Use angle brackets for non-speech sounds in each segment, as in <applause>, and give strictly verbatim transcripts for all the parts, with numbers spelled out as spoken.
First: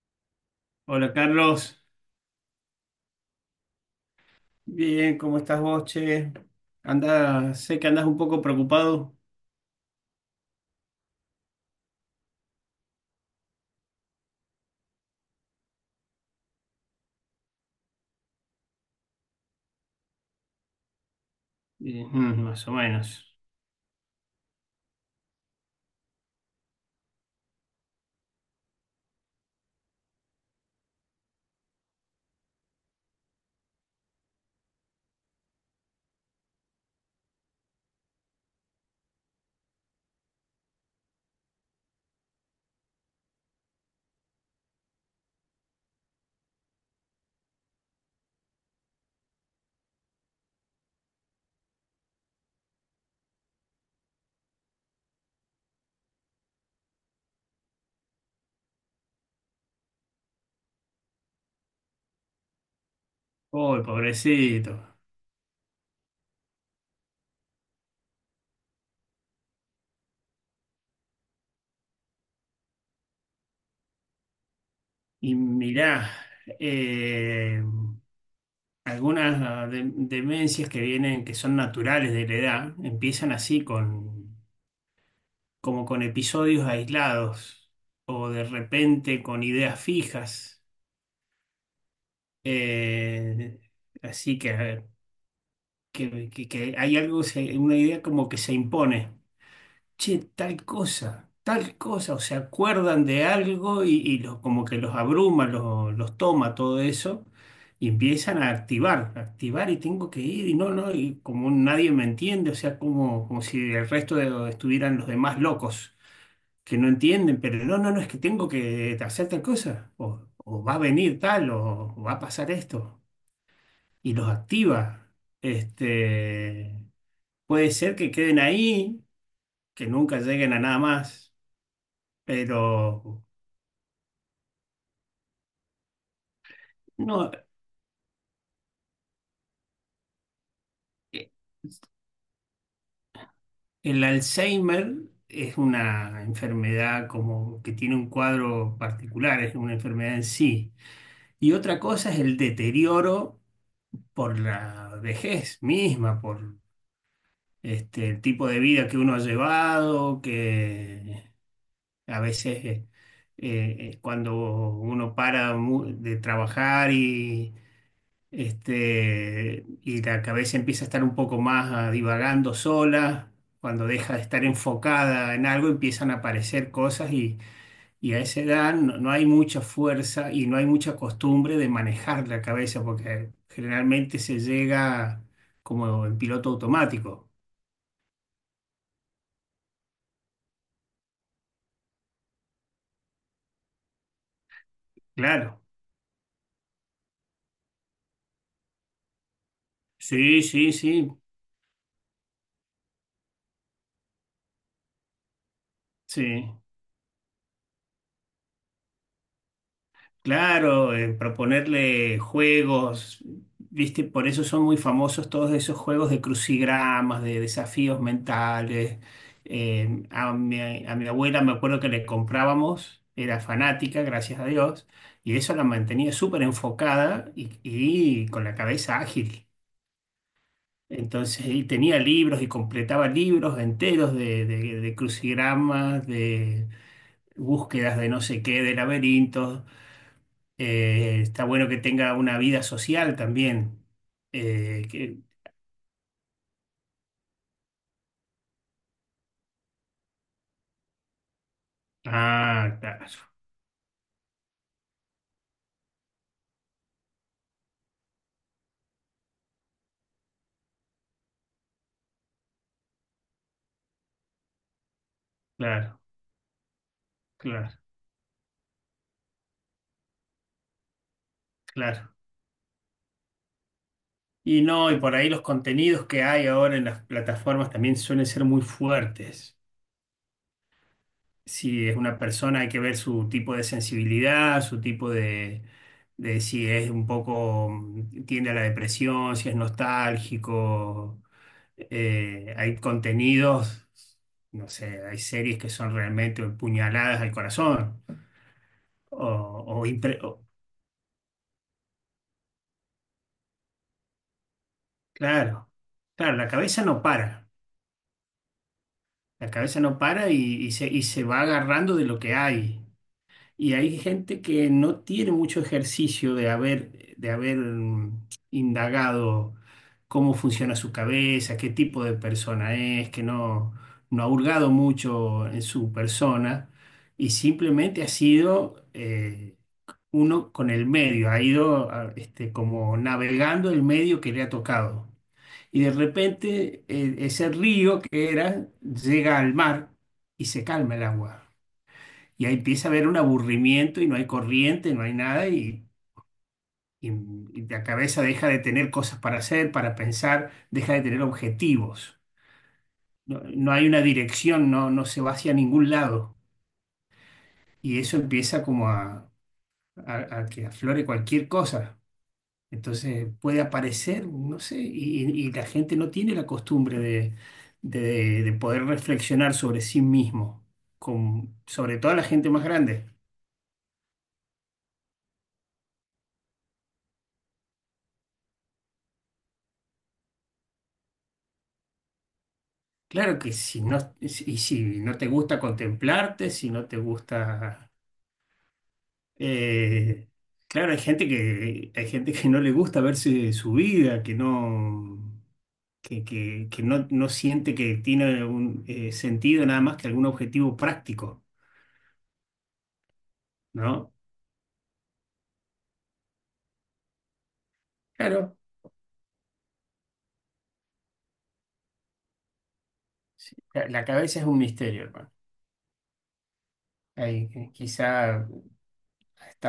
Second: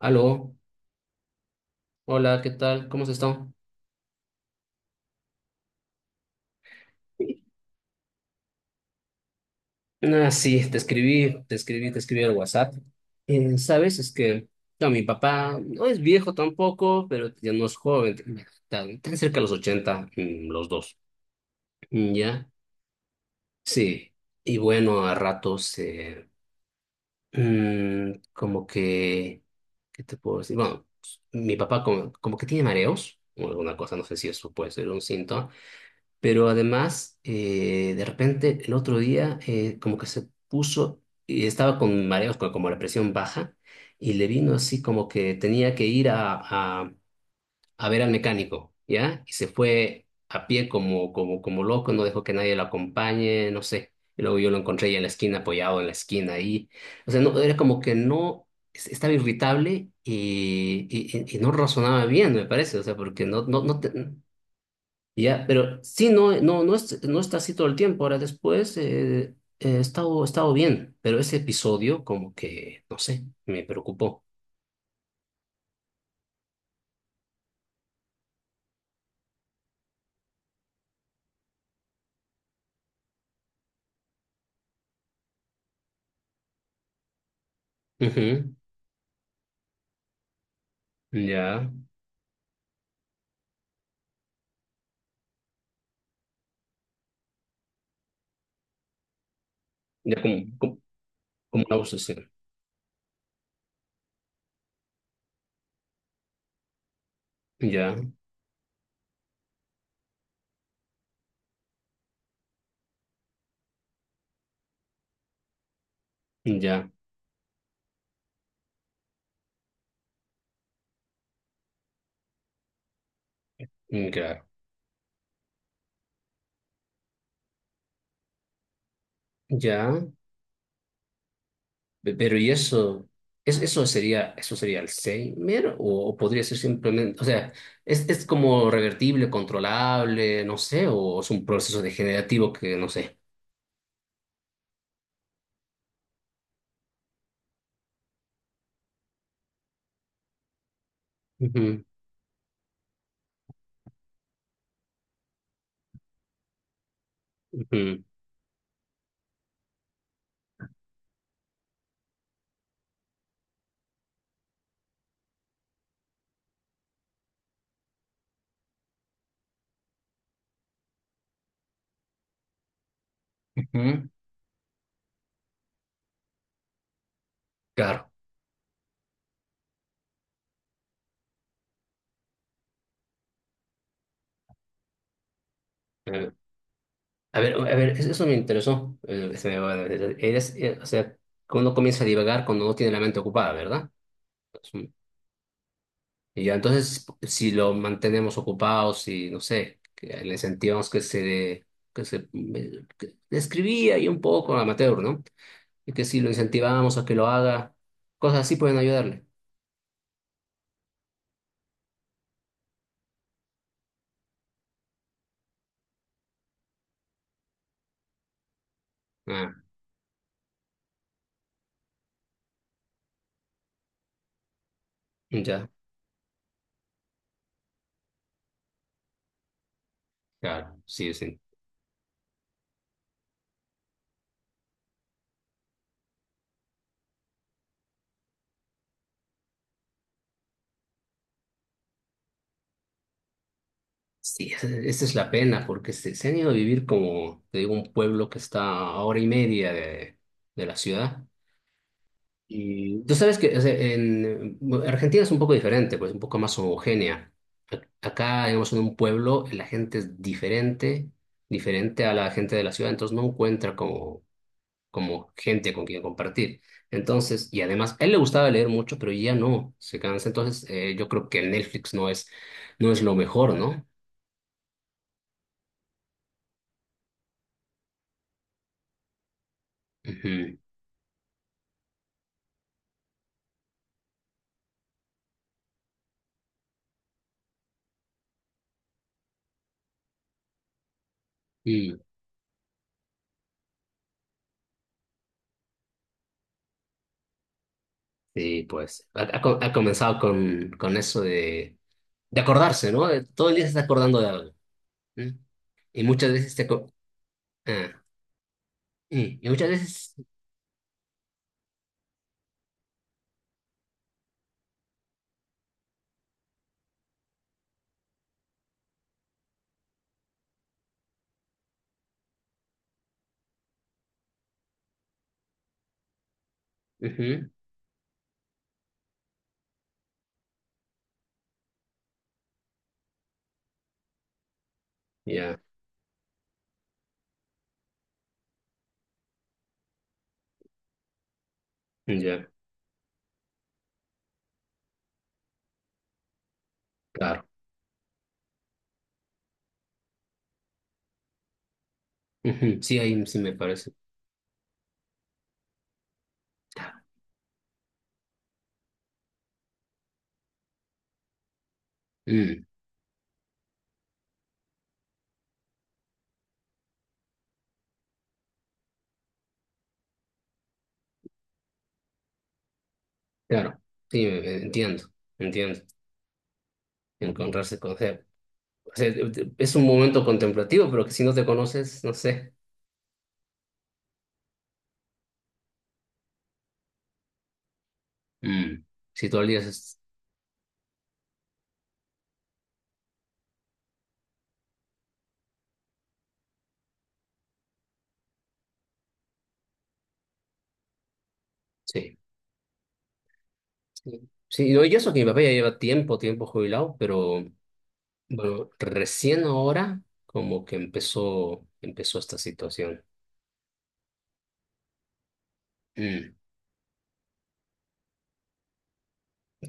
Aló, Hola Carlos, hola, ¿qué tal? ¿Cómo has estado? bien, ¿cómo estás vos, che? Anda, sé que andas un poco preocupado. Ah, sí, te escribí, te escribí, te escribí al WhatsApp. Eh, ¿sabes? Es que no, mi papá no es viejo tampoco, pero ya no es joven, tan, tan cerca de los ochenta, mm, los dos. Y, Mm, mm, ¿ya? más o menos. Sí. Y bueno, a ratos, eh, mm, como que, ¿qué te puedo decir? Bueno, mi papá como, como que tiene mareos o alguna cosa, no sé si eso puede ser un síntoma. Pero además, eh, de repente, el otro día, eh, como que se puso, y estaba con mareos, co- como la presión baja, y le vino así como que tenía que ir a, a, a ver al mecánico, ¿ya? Y se fue a pie como, como, como loco, no dejó que nadie lo acompañe, no sé. Y luego yo lo encontré ahí en la esquina, apoyado en la esquina ahí. O sea, no, era como que no, es- estaba irritable y, y, y- y no razonaba bien, me parece, o sea, porque no, no, no, Uy, te- pobrecito. ya, pero sí, no, no, no, es- no está así todo el tiempo. Ahora después, eh, he estado, he estado bien, pero ese episodio como que, no sé, me preocupó. Y mirá, eh, algunas ah, de- demencias que vienen, que son naturales de la edad, empiezan así con, como con episodios aislados o Ujú. de repente con ideas fijas. Ya, Eh, así que, que, que- que hay algo, se- una idea como que se impone. Che, ya como, tal como, cosa, como una tal cosa, o obsesión. se acuerdan de algo y, y los- como que los abruma, los, los toma todo eso y Ya, empiezan a activar, a activar y tengo que ir y no, no, y como nadie me entiende, o sea, como, como si el resto de, estuvieran los demás locos que ya, no entienden, pero no, no, no, es que tengo que hacer tal cosa, o, o va a venir tal, o, o va a pasar esto, mm, y los claro. activa. Este, puede ser que queden ahí, que Ya, nunca lleguen a nada más, pe- pero ¿y eso? pero ¿Es, eso sería, eso sería Alzheimer o, o podría ser simplemente? O no. sea, es, es como revertible, controlable, no sé, o es eh, un proceso degenerativo, que no sé. el Alzheimer es una enfermedad como que tiene un cuadro particular, es una enfermedad en sí. Y otra Ujú, cosa es el deterioro por la vejez misma, por ujú, este, el tipo de vida que uno ha llevado, que a veces, eh, eh, cuando uno para mu- de trabajar y este, y la cabeza empieza a estar un poco más ah, divagando sola, cuando ujú. deja de estar enfocada en algo, empiezan a aparecer cosas y, Claro. y a esa edad no, no hay mucha fuerza y no hay mucha costumbre de manejar la cabeza, porque generalmente se llega como en Eh, piloto automático. A ver, a ver, eso eso me interesó. Eh, se me va- Eres, eh, o sea, uno comienza a divagar cuando no tiene la mente ocupada, ¿verdad? Es un... Claro, Y ya, entonces, si lo mantenemos ocupado, si, no sé, que le sí, sí, incentivamos que sí, se, que se, que escribía ahí un poco amateur, ¿no? Y que si lo sí. incentivamos a que lo haga, cosas así pueden ayudarle. Claro, eh, proponerle juegos, ¿viste? Por eso son muy famosos todos esos juegos de crucigramas, de desafíos mentales. Ah, Eh, a mi, a mi abuela me acuerdo que le comprábamos, era fanática, gracias a Dios, y eso la ya, mantenía súper enfocada y, y con la cabeza ágil. claro, sí, sí. Entonces, y tenía libros y completaba libros enteros de, de de crucigramas, de búsquedas de no sé qué, de laberintos. Eh, está bueno que tenga una vida social también. Sí, esa Eh, esa es que- la pena, porque se, se han ido a vivir, como te digo, un pueblo que está a hora y media de, de la ciudad. ah, Y claro, tú sabes que, o sea, en bueno, Argentina es un poco diferente, pues un poco más homogénea. A... acá, digamos, en un pueblo la gente es diferente, diferente a la gente de la ciudad, entonces no encuentra como, como gente con claro, quien compartir. Entonces, y claro, además, a él le gustaba leer mucho, pero ya no, se cansa. Entonces, eh, yo creo que el Netflix no claro. es, no es lo mejor, ¿no? Y no, y por ahí los contenidos que hay ahora en las plataformas también suelen ser muy fuertes. Ujú. Si es una persona, hay que ver su tipo de sensibilidad, su tipo de, de si es un poco, mm, tiende a la depresión, si es nostálgico. Eh, hay contenidos, no sé, hay series que son realmente puñaladas al corazón. Sí, pues ha, O, ha co- ha o comenzado impre- o- con, con eso de, de acordarse, ¿no? Eh, Todo el día se está acordando de algo. ¿M? claro, Y muchas claro, la veces te... cabeza aco- no para, ah, y, y la muchas cabeza no veces... para y, y se, y se va agarrando de lo que hay. Y hay gente que no tiene mucho ejercicio de haber, de haber, mm, indagado cómo funciona su cabeza, qué tipo de persona es, que no, no ha hurgado mucho en su persona y Ujú. simplemente ha sido, eh, uno con el medio, ha ido ah, este, como navegando el medio que le ha tocado. Ya, Y de repente, eh, ese río que era llega al mar y se calma el agua. Y ya, ahí empieza a haber un aburrimiento y no hay corriente, no hay nada y, y- claro. y la cabeza deja de tener cosas para hacer, para pensar, deja de tener objetivos. Ujú. Sí, ahí sí No, me no hay parece. una dirección, no, no se va hacia ningún lado. Y eso empieza como a, a, a que aflore cualquier cosa. Mm, Entonces puede aparecer, no sé, y, y la gente no tiene la costumbre de, de- de poder reflexionar sobre sí mismo, con, sobre todo la gente más grande. claro. Sí, eh, eh, entiendo, entiendo. Encontrarse con... O sea, o sea, eh, eh, es un momento contemplativo, pero que si no te conoces, no sé. Claro que si no, y si no te gusta contemplarte, si no te gusta... Mm, si todo el día... es- eh, claro, hay gente que, hay gente que no le gusta verse su vida, que no, que, que- que no, no siente que tiene un eh, sentido nada más que algún objetivo práctico, sí, ¿no? sí. Sí, no, y eso que mi papá ya lleva tiempo, tiempo jubilado, pero... Claro. Bueno, recién ahora como que empezó, empezó esta situación. Sí, la la cabeza es un misterio, hermano. Mm. Ahí, eh, quizá ha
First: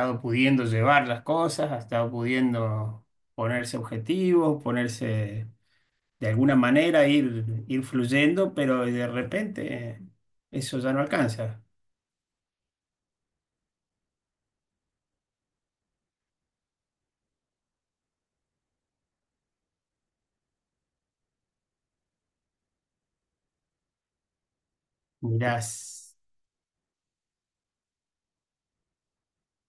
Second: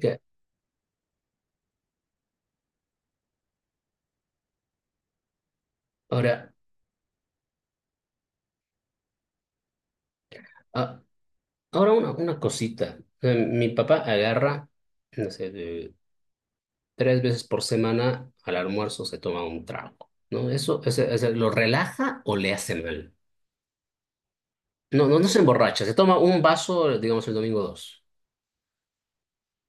Que... pudiendo llevar las cosas, ha estado pudiendo ponerse objetivos, ponerse de ahora, alguna manera, ir, ir fluyendo, pero de repente, eh, eso ya no ah, alcanza. ahora una, una cosita. O sea, mi papá agarra, no sé, de- tres veces por semana, al almuerzo, se toma un trago, ¿no? ¿Eso, ese- ese lo relaja o le hace mal? No, no, no se emborracha, se Mirás, toma un vaso, digamos, el domingo dos.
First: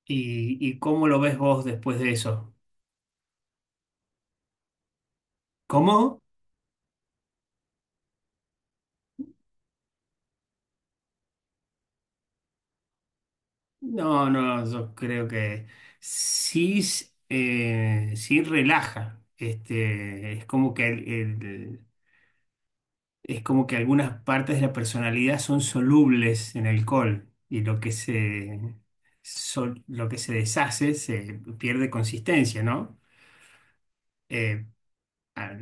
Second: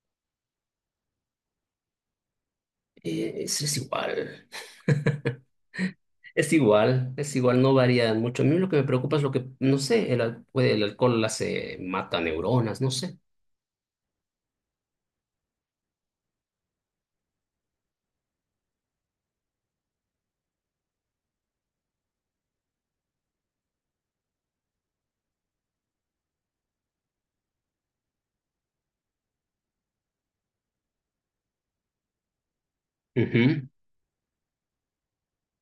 ¿y, y cómo lo ves vos después de eso? Eh, Es, es igual. ¿Cómo? Es igual, es igual, no varía mucho. A mí lo que me preocupa es lo que, no sé, el, al- puede- el alcohol, hace, mata neuronas, no sé. No, no, yo creo que sí, s- eh, sí relaja. Este, es como que el, el- es como que algunas partes de la personalidad son solubles en alcohol y lo que se, sol- lo que se deshace se pierde consistencia, ¿no? Ujú. Eh, ah,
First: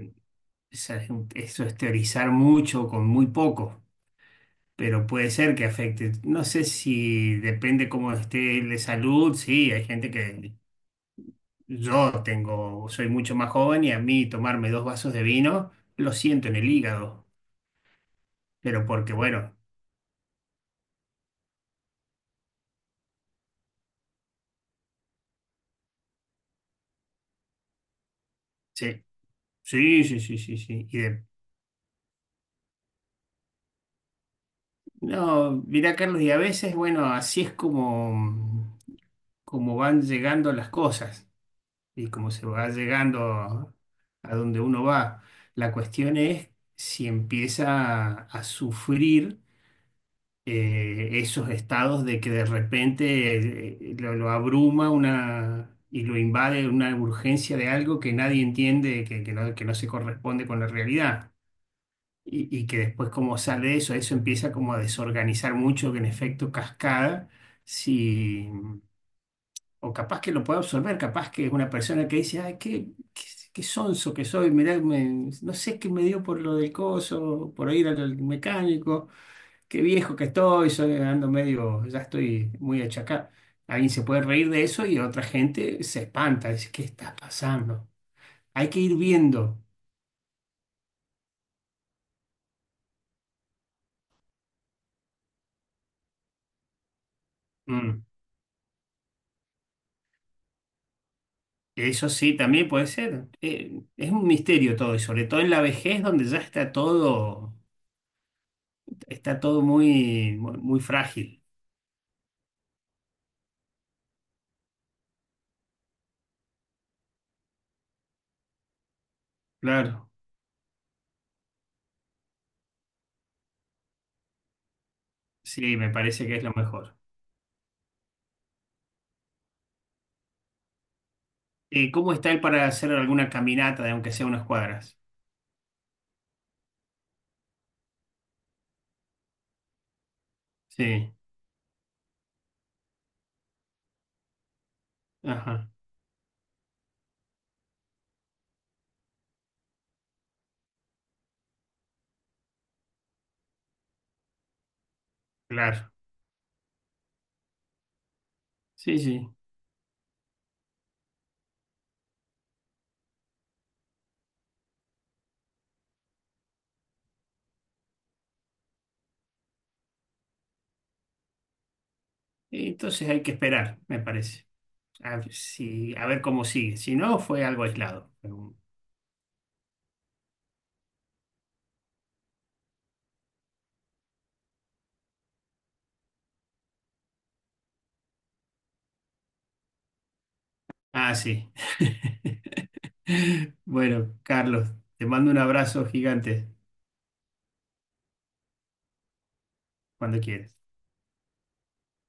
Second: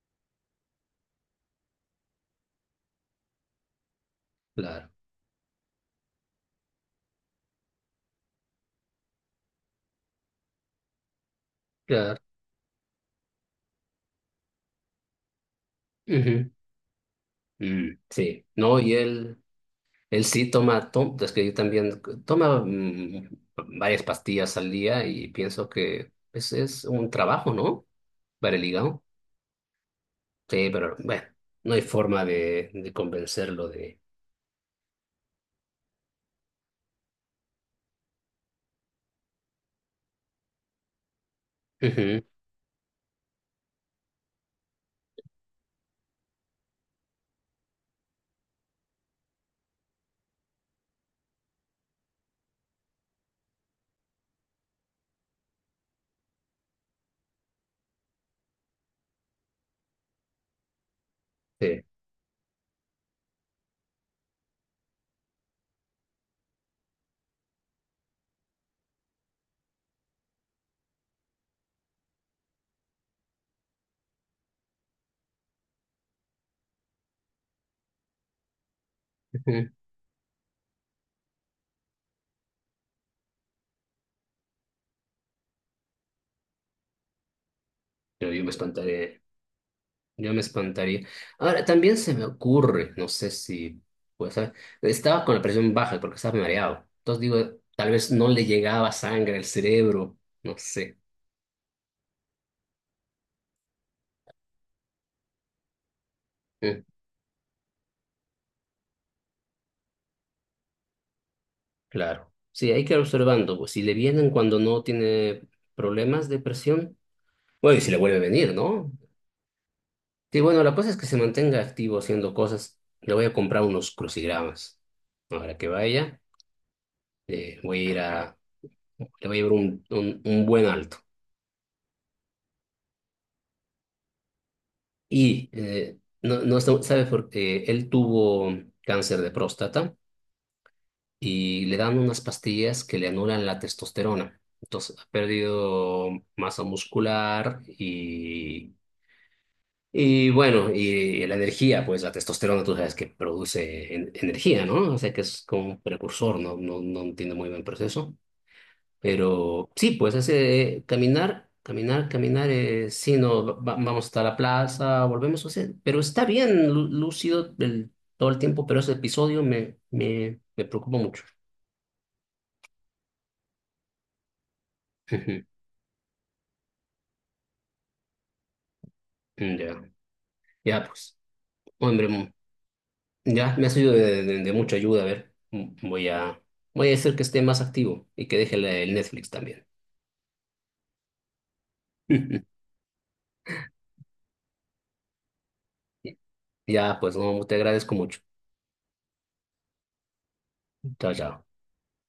esa es un- eso es teorizar mucho con muy poco, Claro, pero puede ser que afecte. No sé, si depende cómo esté de salud, sí, hay gente que claro. yo tengo, soy mucho más joven y a mí tomarme dos vasos de vino lo siento Ujú, en el hígado, mm, sí, no, pero y porque él, bueno. él sí toma, to- es que yo también... toma, mm, varias pastillas al día, y pienso que ese es un trabajo, ¿no? Para el hígado. Sí. Sí, sí, sí, sí, Sí, sí. pero bueno, no hay forma de, de convencerlo de... No, mirá, Carlos, y a veces, bueno, así es como, como van llegando las cosas y Ujú, como se va llegando a, a donde uno va. La cuestión es si empieza a, a sufrir, eh, esos estados de que de repente, eh, lo, lo abruma una y lo invade una urgencia de algo que nadie entiende, que, que no, que no se corresponde con la realidad sí, y, y que después como sale eso, eso empieza como a desorganizar mucho, que en efecto cascada, si, o capaz que lo pueda absorber, capaz que es una persona que dice, ay, qué, qué, qué sonso que soy, mirá, me- no sé qué me dio por lo del coso, por ir al al mecánico, ujú. qué viejo que estoy, soy, ando medio, ya estoy muy achacado. Alguien se puede reír de eso y otra gente se espanta, dice, ¿qué está pasando? Pero yo me Hay que ir espantaría. viendo. Yo me espantaría. Ahora, también se me ocurre, no sé si, pues, ah, estaba con la presión baja porque estaba mareado. Entonces digo, tal Mm. vez no le llegaba sangre al cerebro, no sé. Eso sí, también puede ser. Eh, es un misterio todo, y sobre todo en la vejez, donde ya está Mm, todo, está todo muy, muy, muy frágil. claro. Sí, hay que ir observando, pues, si le vienen cuando no tiene problemas de presión, bueno, y si le vuelve a venir, ¿no? Claro, Sí, bueno, la cosa es que se mantenga activo haciendo cosas. Le voy a comprar unos crucigramas. Ahora que sí, me vaya, parece que es lo mejor. eh, voy a ir a, le voy a llevar un, un, un buen alto. Eh, ¿cómo está él para hacer alguna caminata de aunque sea unas cuadras? Y eh, no, no sa- sabe por qué él tuvo cáncer de próstata, Sí, y le dan unas pastillas que le anulan la testosterona. Entonces ha ajá, perdido masa muscular y, y bueno, y la energía, pues la testosterona tú sabes que produce en- energía, ¿no? O sea que es como un claro. precursor, no, no, no tiene muy buen proceso. Sí, sí. Pero sí, pues hace, eh, caminar, caminar, caminar, eh, sí, no, va- vamos hasta la plaza, volvemos a hacer, pero está bien lú- lúcido el- todo el tiempo, pero ese episodio me, me, me preocupa mucho. Entonces hay que esperar, me parece. A ver, Ujú. si, a ver cómo sigue. Si no, fue algo aislado. <laughs> Ya, ya, pues, hombre, mm, ya me ha sido de, de- de mucha ayuda. A ver, mm, voy a, voy a hacer que esté más activo y que deje el el Netflix también. Ah, sí. <laughs> <laughs> Bueno, Carlos, te mando un abrazo gigante Ya, pues, no, te agradezco mucho. cuando quieras. Chao, chao.